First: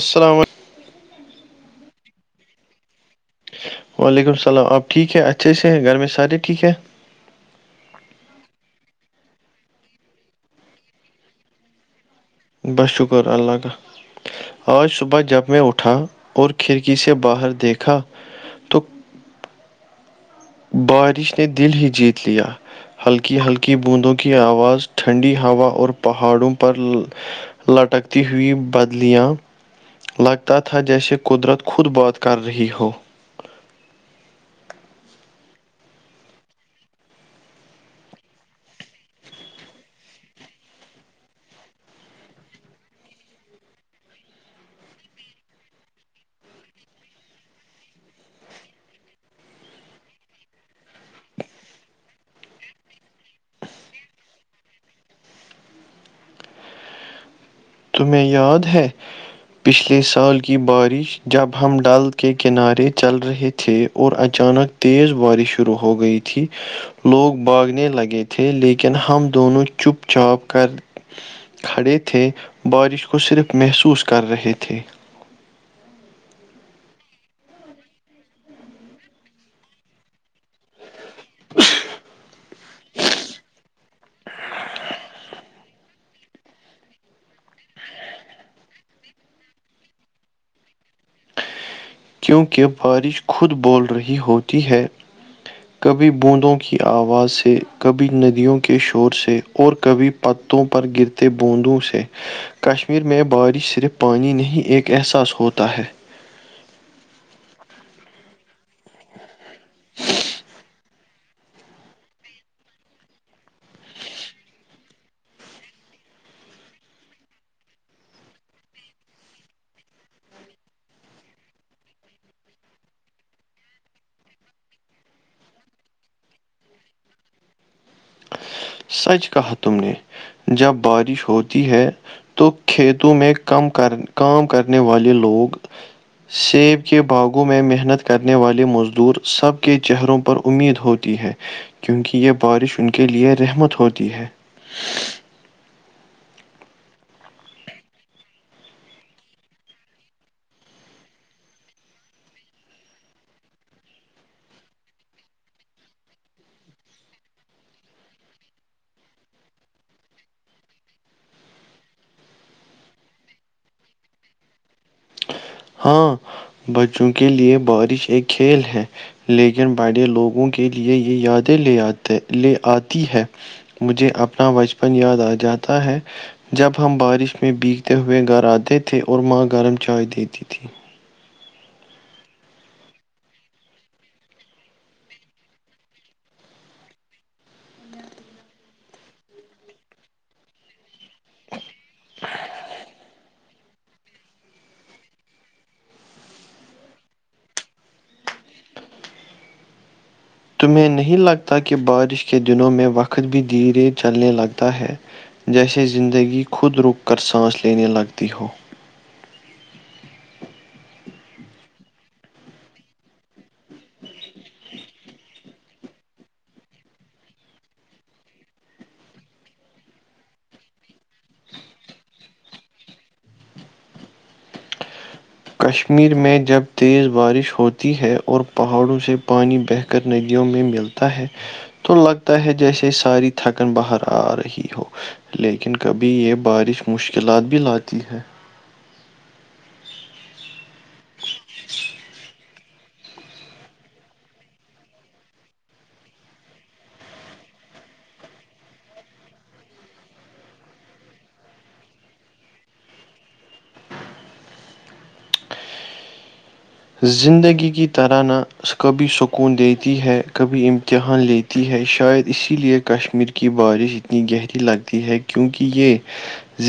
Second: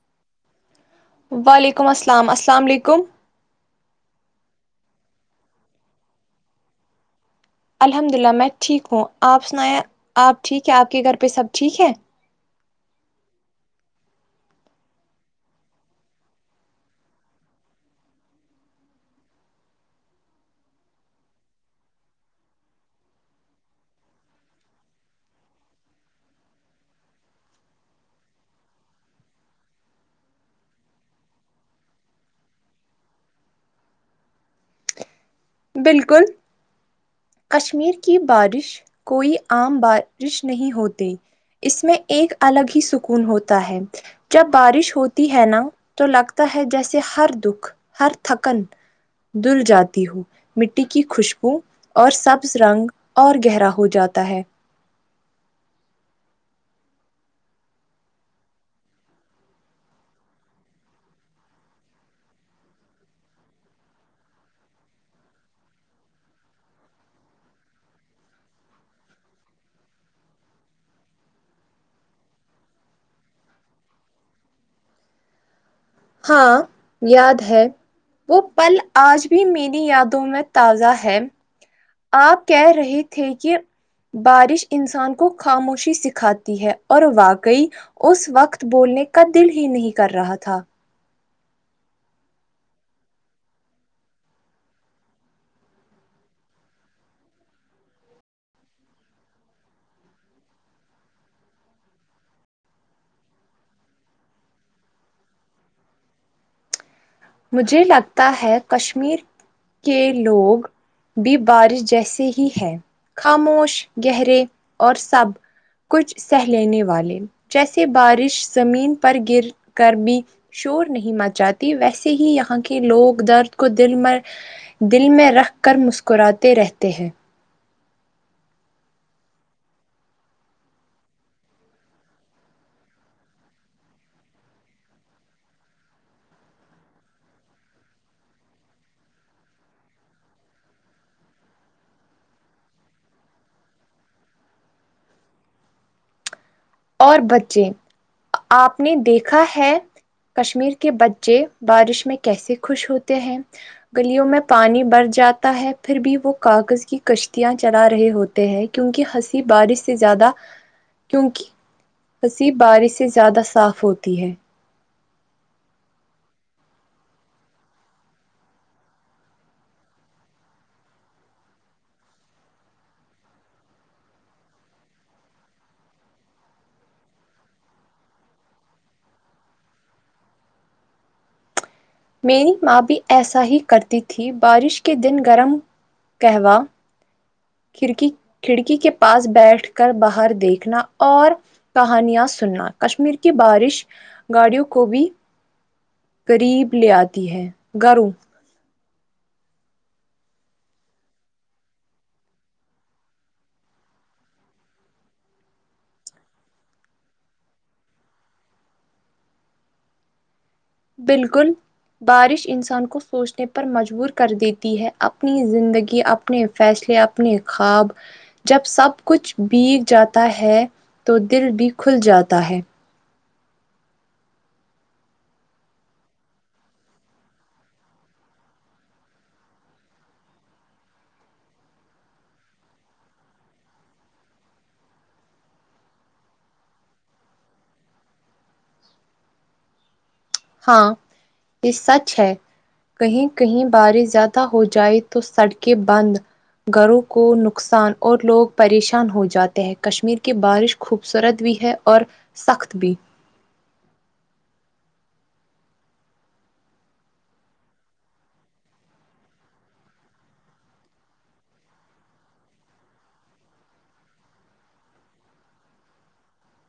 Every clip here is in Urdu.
اسلام علیکم وعلیکم السلام السلام علیکم وعلیکم السلام آپ ٹھیک ہے اچھے سے ہیں گھر میں سارے ٹھیک ہیں الحمد للہ میں ٹھیک ہوں آپ سنایں آپ ٹھیک ہے آپ کے گھر پہ سب ٹھیک ہیں بس شکر اللہ کا آج صبح جب میں اٹھا اور کھڑکی سے باہر دیکھا تو بارش نے دل ہی جیت لیا ہلکی ہلکی بوندوں کی آواز ٹھنڈی ہوا اور پہاڑوں پر لٹکتی ہوئی بدلیاں لگتا تھا جیسے قدرت خود بات کر رہی ہو بالکل کشمیر کی بارش کوئی عام بارش نہیں ہوتی اس میں ایک الگ ہی سکون ہوتا ہے جب بارش ہوتی ہے نا تو لگتا ہے جیسے ہر دکھ ہر تھکن دل جاتی ہو مٹی کی خوشبو اور سبز رنگ اور گہرا ہو جاتا ہے تمہیں یاد ہے پچھلے سال کی بارش جب ہم ڈل کے کنارے چل رہے تھے اور اچانک تیز بارش شروع ہو گئی تھی لوگ بھاگنے لگے تھے لیکن ہم دونوں چپ چاپ کر کھڑے تھے بارش کو صرف محسوس کر رہے تھے ہاں یاد ہے وہ پل آج بھی میری یادوں میں تازہ ہے آپ کہہ رہے تھے کہ بارش انسان کو خاموشی سکھاتی ہے اور واقعی اس وقت بولنے کا دل ہی نہیں کر رہا تھا کیونکہ بارش خود بول رہی ہوتی ہے کبھی بوندوں کی آواز سے کبھی ندیوں کے شور سے اور کبھی پتوں پر گرتے بوندوں سے کشمیر میں بارش صرف پانی نہیں ایک احساس ہوتا ہے مجھے لگتا ہے کشمیر کے لوگ بھی بارش جیسے ہی ہے خاموش گہرے اور سب کچھ سہ لینے والے جیسے بارش زمین پر گر کر بھی شور نہیں مچاتے ویسے ہی یہاں کے لوگ درد کو دل میں دل میں رکھ کر مسکراتے رہتے ہیں سچ کہا تم نے جب بارش ہوتی ہے تو کھیتوں میں کم کر کام کرنے والے لوگ سیب کے باغوں میں محنت کرنے والے مزدور سب کے چہروں پر امید ہوتی ہے کیونکہ یہ بارش ان کے لیئے رحمت ہوتی ہے اور بچے آپ نے دیکھا ہے کشمیر کے بچے بارش میں کیسے خوش ہوتے ہیں گلیوں میں پانی بھر جاتا ہے پھر بھی وہ کاغذ کی کشتیاں چلا رہے ہو تے ہیں کیونکہ ہنسی بارش سے زیادہ کیونکہ ہنسی بارش سے زیادہ صاف ہوتی ہے ہاں بچوں کے لیے بارش ایک کھیل ہے لیکن بڑھے لوگوں کے لیے یہ یادیں لے آتے لے آتی ہے مجھے اپنا بچپن یاد آ جاتا ہے جب ہم بارش میں بیگتے ہوئے گھر آتے تھے اور ماں گرم چائے دیتی تھی میری ماں بھی ایسا ہی کرتی تھی بارش کے دن گرم قہوہ کھڑکی کھڑکی کے پاس بیٹھ کر باہر دیکھنا اور کہانیاں سننا کشمیر کی بارش گاڑیوں کو بھی قریب لے آتی ہے گھروں تمہیں نہیں لگتا کہ بارش کے دنوں میں وقت بھی دھیرے چلنے لگتا ہے جیسے زندگی خود رک کر سانس لینے لگتی ہو بالکل بارش انسان کو سوچنے پر مجبور کر دیتی ہے اپنی زندگی اپ اپنے فیصلے اپنے خواب جب سب کچھ بھیگ جاتا ہے تو دل بھی کھل جاتا ہے کشمیر میں جب تیز بارش ہوتی ہے اور پہاڑوں سے پانی بہ کر ندیوں میں ملتا ہے تو لگتا ہے جیسے ساری تھکن باہر آ رہی ہو لیکن کبھی یہ بارش مشکلات بھی لاتی ہے ہاں یہ سچ ہے کہیں کہیں بارش زیادہ ہو جائے تو سڑکیں بند گھروں کو نقصان اور لوگ پریشان ہو جاتے ہیں کشمیر کی بارش خوبصورت بھی ہے اور سخت بھی زندگی کی طرح نہ کبھی سکون دیتی ہے کبھی امتحان لیتی تی ہے شاید اسی لیے کشمیر کی بارش اتنی گہری لگتی ہے کیونکہ یہ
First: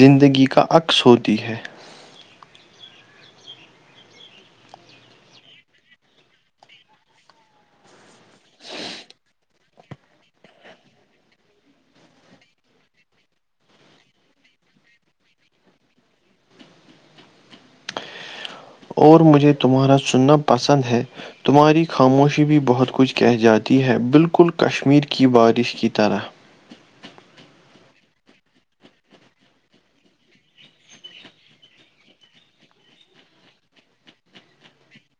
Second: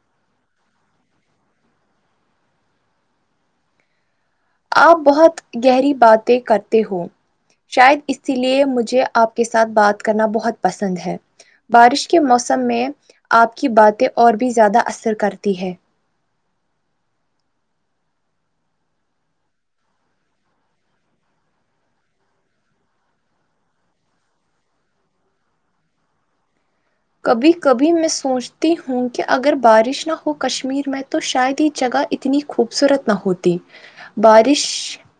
زندگی کا عکس ہوتی ہے آپ بہت گہری باتیں کرتے ہو شاید اسی لیے مجھے آپ کے ساتھ بات کرنا بہت پسند ہے بارش کے موسم میں آپ کی باتیں اور بھی زیادہ اثر کرتی ہے اور مجھے تمہارا سننا پسند ہے تمہاری خاموشی بھی بہت کچھ کہہ جاتی ہے بالکل کشمیر کی بارش کی طرح کبھی کبھی میں سوچتی ہوں کہ اگر بارش نہ ہو کشمیر میں تو شاید یہ جگہ اتنی خوبصورت نہ ہوتی بارش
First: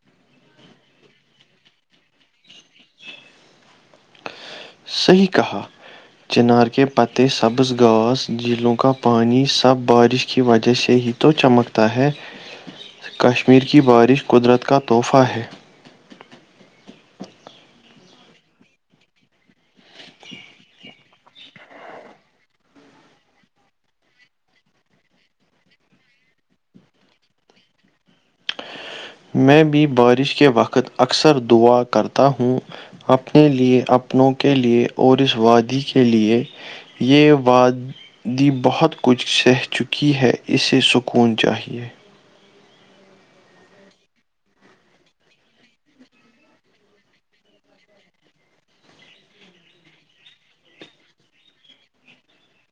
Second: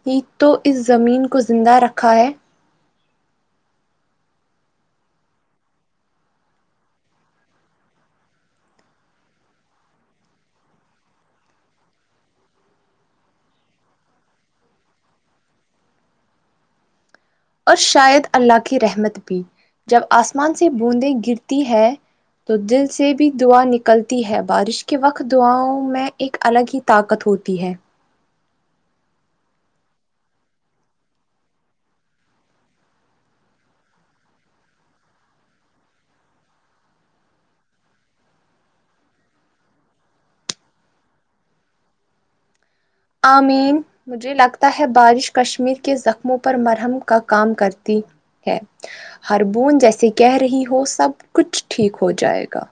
ہی تو اس زمین کو زندہ رکھا ہے صحیح کہا چنار کے پتے سبز گھاس جھیلوں کا پانی سب بارش کی وجہ سے ہی تو چمکتا ہے کشمیر کی بارش قدرت کا تحفہ ہے اور شاید اللہ کی رحمت بھی جب آسمان سے بوندیں گرتی ہے تو دل سے بھی دعا نکلتی ہے بارش کے وقت دعاؤں میں ایک الگ ہی طاقت ہوتی ہے میں بھی بارش کے وقت اکثر دعا کرتا ہوں اپنے لیے اپنوں کے لیے اور اس وادی کے لیے یہ واد دی بہت کچھ سہ چکی ہے اسے سکون چاہیے امین مجھے لگتا ہے بارش کشمیر کے زخموں پر مرہم کا کام کرتی ہے ہار بوند جیسے کہہ رہی ہو سب کچھ ٹھیک ہو جائے گا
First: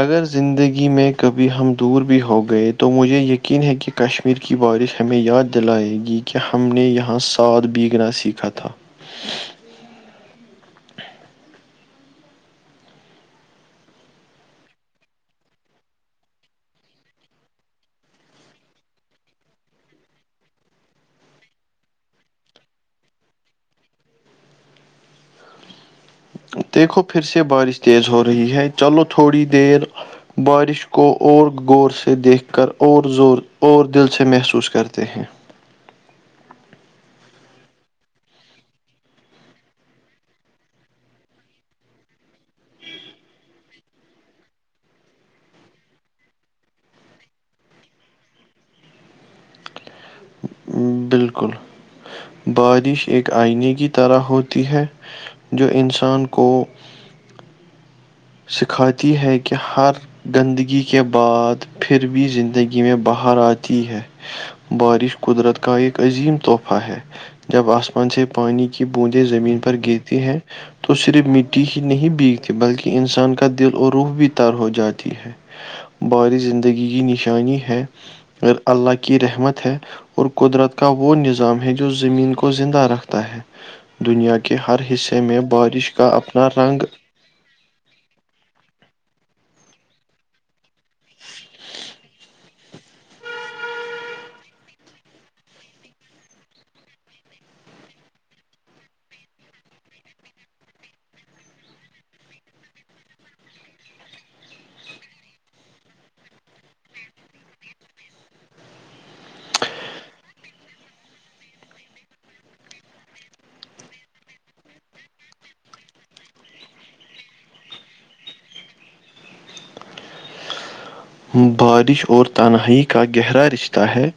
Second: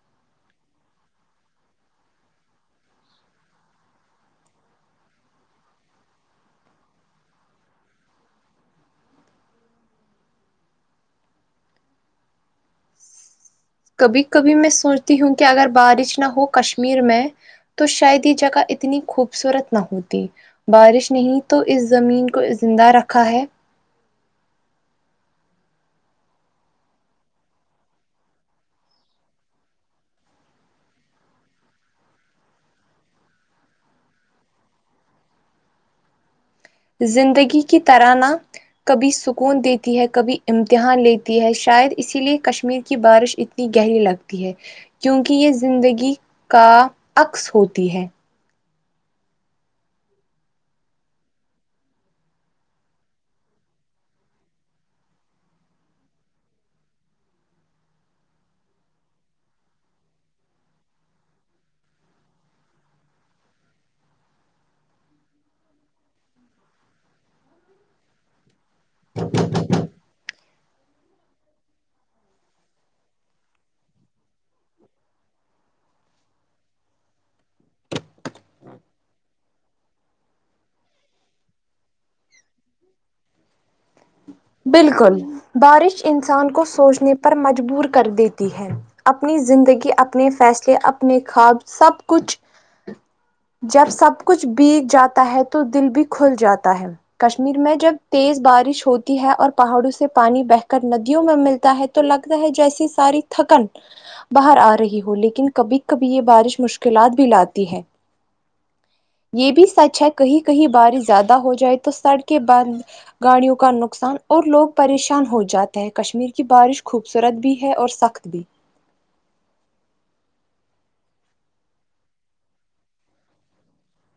اگر زندگی میں کبھی ہم دور بھی ہو گئے تو مجھے یقین ہے کہ کشمیر کی بارش ہمیں یاد دلائے گی کہ ہم نے یہاں سات بیگنا سیکھا تھا کبھی کبھی میں سوچتی ہوں کہ اگر بارش نہ ہو کشمیر میں تو شاید یہ جگہ اتنی خوبصورت نہ ہوتی بارش نے ہے تو اس زمین کو زندہ رکھا ہے دیکھو پھر سے بارش تیز ہو رہی ہے چلو تھوڑی دیر بارش کو اور غور سے دیکھ کر اور زور اور دل سے محسوس کرتے ہیں زندگی کی طرح نہ کبھی سکون دیتی ہے کبھی امتحان لیتی ہے شاید اسی لیے کشمیر کی بارش ات نی گہری لگتی ہے کیونکہ یہ زندگی کا عکس ہوتی ہے بالکل بارش ایک آئینے کی طرح ہوتی ہے جو انسان کو سکھاتی ہے کہ ہر گندگی کے بعد پھر بھی زندگی میں باہر آتی ہے بارش قدرت کا ایک عظیم تحفہ ہے جب آسمان سے پانی کی بوندیں زمین پر گرتی ہیں تو صرف مٹی ہی نہیں بیگتی بلکہ انسان کا دل اور روح بھی تر ہو جاتی ہے بارش زندگی کی نشانی ہے اور اللہ کی رحمت ہے اور قدرت کا وہ نظام ہے جو زمین کو زندہ رکھتا ہے دنیا کے ہر بالکل حصے میں بارش کا اپنا انسان کو رنگ سوچنے پر مجبور کر دیتی ہے اپنی زندگی اپنے فیصلے اپنے خواب سب کچھ جب سب کچھ بیگ جاتا ہے تو دل بھی کھل جاتا ہے کشمیر میں جب تیز بارش ہو تی ہے اور پہاڑوں سے پانی بہ کر ندیوں میں ملتا ہے تو لگتا ہے جیسی ساری تھکن باہر آ رہی ہو لیکن کبھی کبھی یہ بارش مشکلات بھی لاتی ہے یہ بھی سچ ہے کہیں کہیں بارش زیادہ ہو جائے تو سڑکیں بند گاڑیوں کا نک نقصان اور لوگ پریشان ہو جاتے ہیں کشمیر کی بارش خوبصورت بھی ہے اور سخت بھی بارش اور تنہائی کا گہرا رشتہ ہے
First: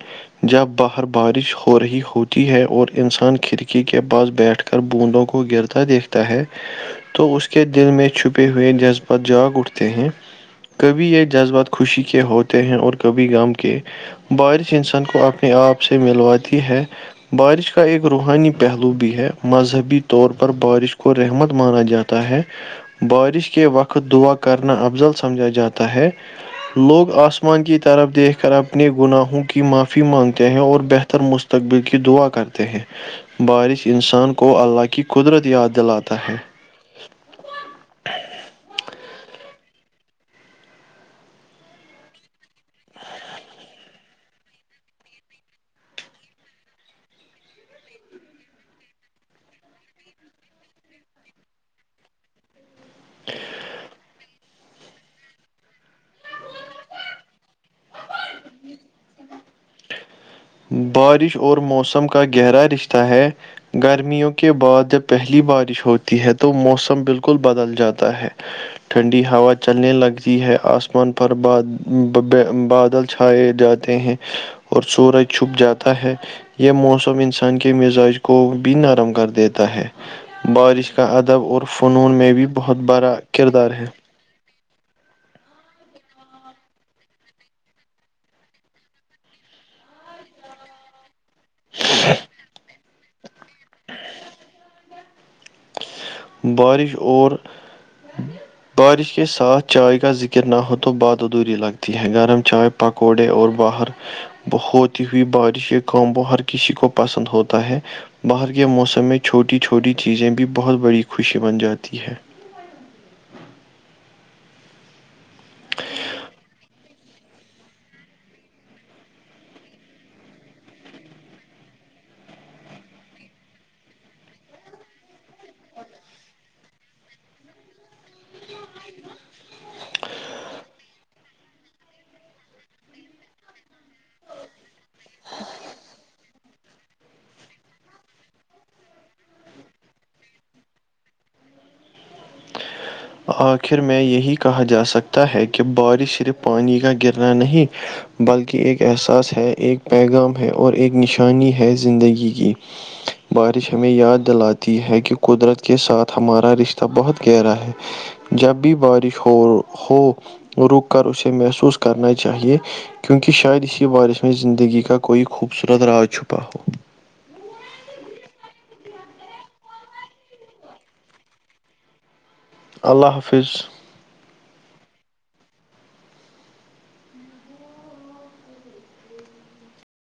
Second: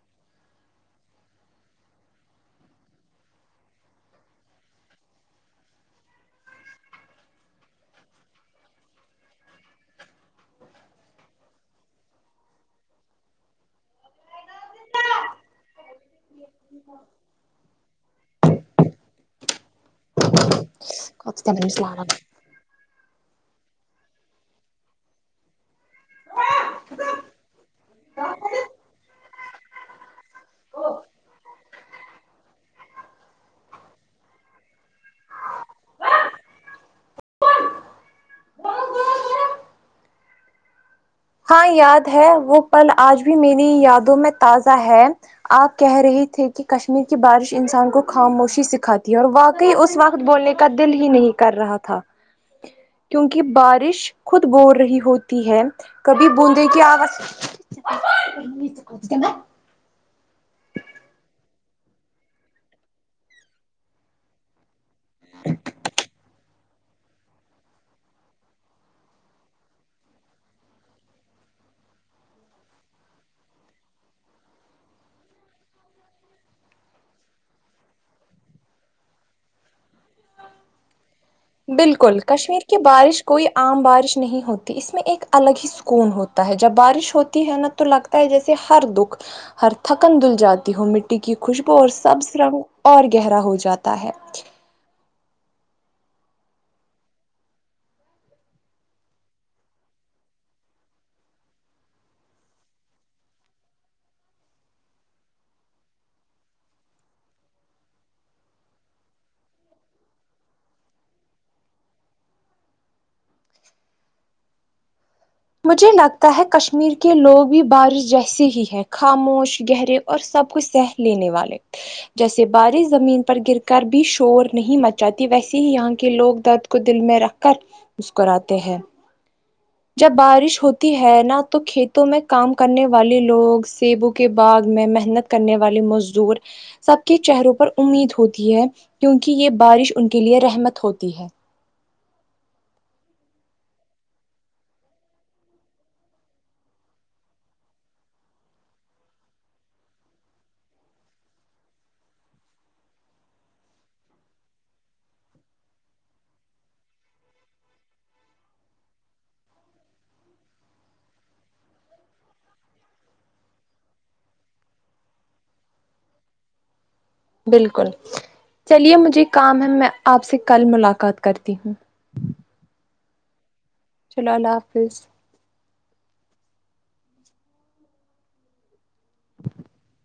جب باہر بارش ہو رہی ہوتی ہے اور انسان کھڑکی کے پاس بیٹھ کر بوندوں کو گرتا دیکھتا ہے تو اس کے دل میں چھپے ہوئے جذبات جاگ اٹھتے ہیں کبھی یہ جذبات خوشی کے ہوتے ہیں اور کبھی غم کے بارش انسان کو آپ آپ سے ملواتی ہے بارش کا ایک روحانی پہلو بھی ہے مذہبی طور پر بارش کو رحمت مانا جاتا ہے بارش کے وقت دعا کرنا افضل سمجھا جاتا ہے لوگ آسمان کی طرف دیکھ کر اپنے گناہوں کی معافی مانگتے ہیں اور بہتر مست تقبل کی دعا کرتے ہیں بارش انسان کو اللہ کی قدرت یاد دلاتا ہے ہاں یاد ہے وہ پل آج بھی میری یادوں میں تازہ ہے آپ کہہ رہے تھے کہ کشمیر کی بارش انسان کو خاموشی سکھاتی ہے اور واقعی اس وقت بولنے کا دل ہی نہیں کر رہا تھا [inaudible] کیونکی بارش خود بور رہی ہوتی ہے کبھی بوندھیں کی آواز بارش اور موسم کا گہرا رشتہ ہے گرمیوں کے بعد جب پہلی بارش ہوتی ہے تو موسم بالکل بدل جاتا ہے ٹھنڈی ہوا چلنے لگتی ہے آسمان پر با بباے بادل چھائے جا تے ہیں اور سورج چھپ جاتا ہے یہ موسم انسان کے مزاج کو بھی نرم کر دیتا ہے بارش کا ادب اور فنون بالکل میں بھی کشمیر بہت کی بڑا بارش کوئی کردار عام ہے بارش نہیں ہوتی اس میں ایک الگ ہی سکون ہوتا ہے جب بارش ہوتی ہے نا تو لگتا ہے جیسے ہر دکھ ہر تھکن دھل جاتی ہو مٹی کی خوشبو اور سب سرگ اور گہرا ہو جاتا ہے بارش اور بارش کے ساتھ چائے کا ذکر نہ ہو تو بات ادھوری لگتی ہے گرم چائے پکوڑے اور باہر وہ ہوتی ہوئی بارش یہ کام وہ ہر کسی کو پسند ہوتا ہے باہر کے موسم میں چھوٹی چھوٹی چیزیں بھی بہت بڑی خوشی بن جاتی ہے مجھے لگتا ہے کشمیر کہ لوگ بھی بارش جیسے ہی ہے خاموش گہرے اور سب کچھ سہ لینے والے جیسے بارش زمین پر گر کر بھی شور نہیں مچاتی ویسے ہی یہاں کے لوگ درد کو دل میں رکھ کر مسکراتے ہیں جب بارش ہوتی ہے نا تو کھیتوں میں کام کرنے والے لوگ سیبو کے باغ میں محنت کرنے والے مزدور سب کے چہروں پر امید ہوتی ہے کیونکہ یہ بارش ان کے لیے رحمت ہوتی ہے آخر میں یہی کہا جا سکتا ہے کہ بارش صرف پانی کا گرنا نہیں بلکہ ایک احساس ہے ایک پیغام ہے اور ایک نشانی ہے زندگی کی بارش ہمیں یاد دلاتی ہے کہ قدرت کے ساتھ ہمارا رشتہ بہت گہرا ہے جب بھی بارش ہو ہو رک کر اسے محسوس کرنا چاہیے کیونکہ شاید اس کی بارث میں زندگی کا کوئی خوبصورت راج چھپا ہو بالکل چلیے مجھے کام ہے میں آپ سے کل ملاقات کرتی ہوں اللہ حافظ چلو اللہ حافظ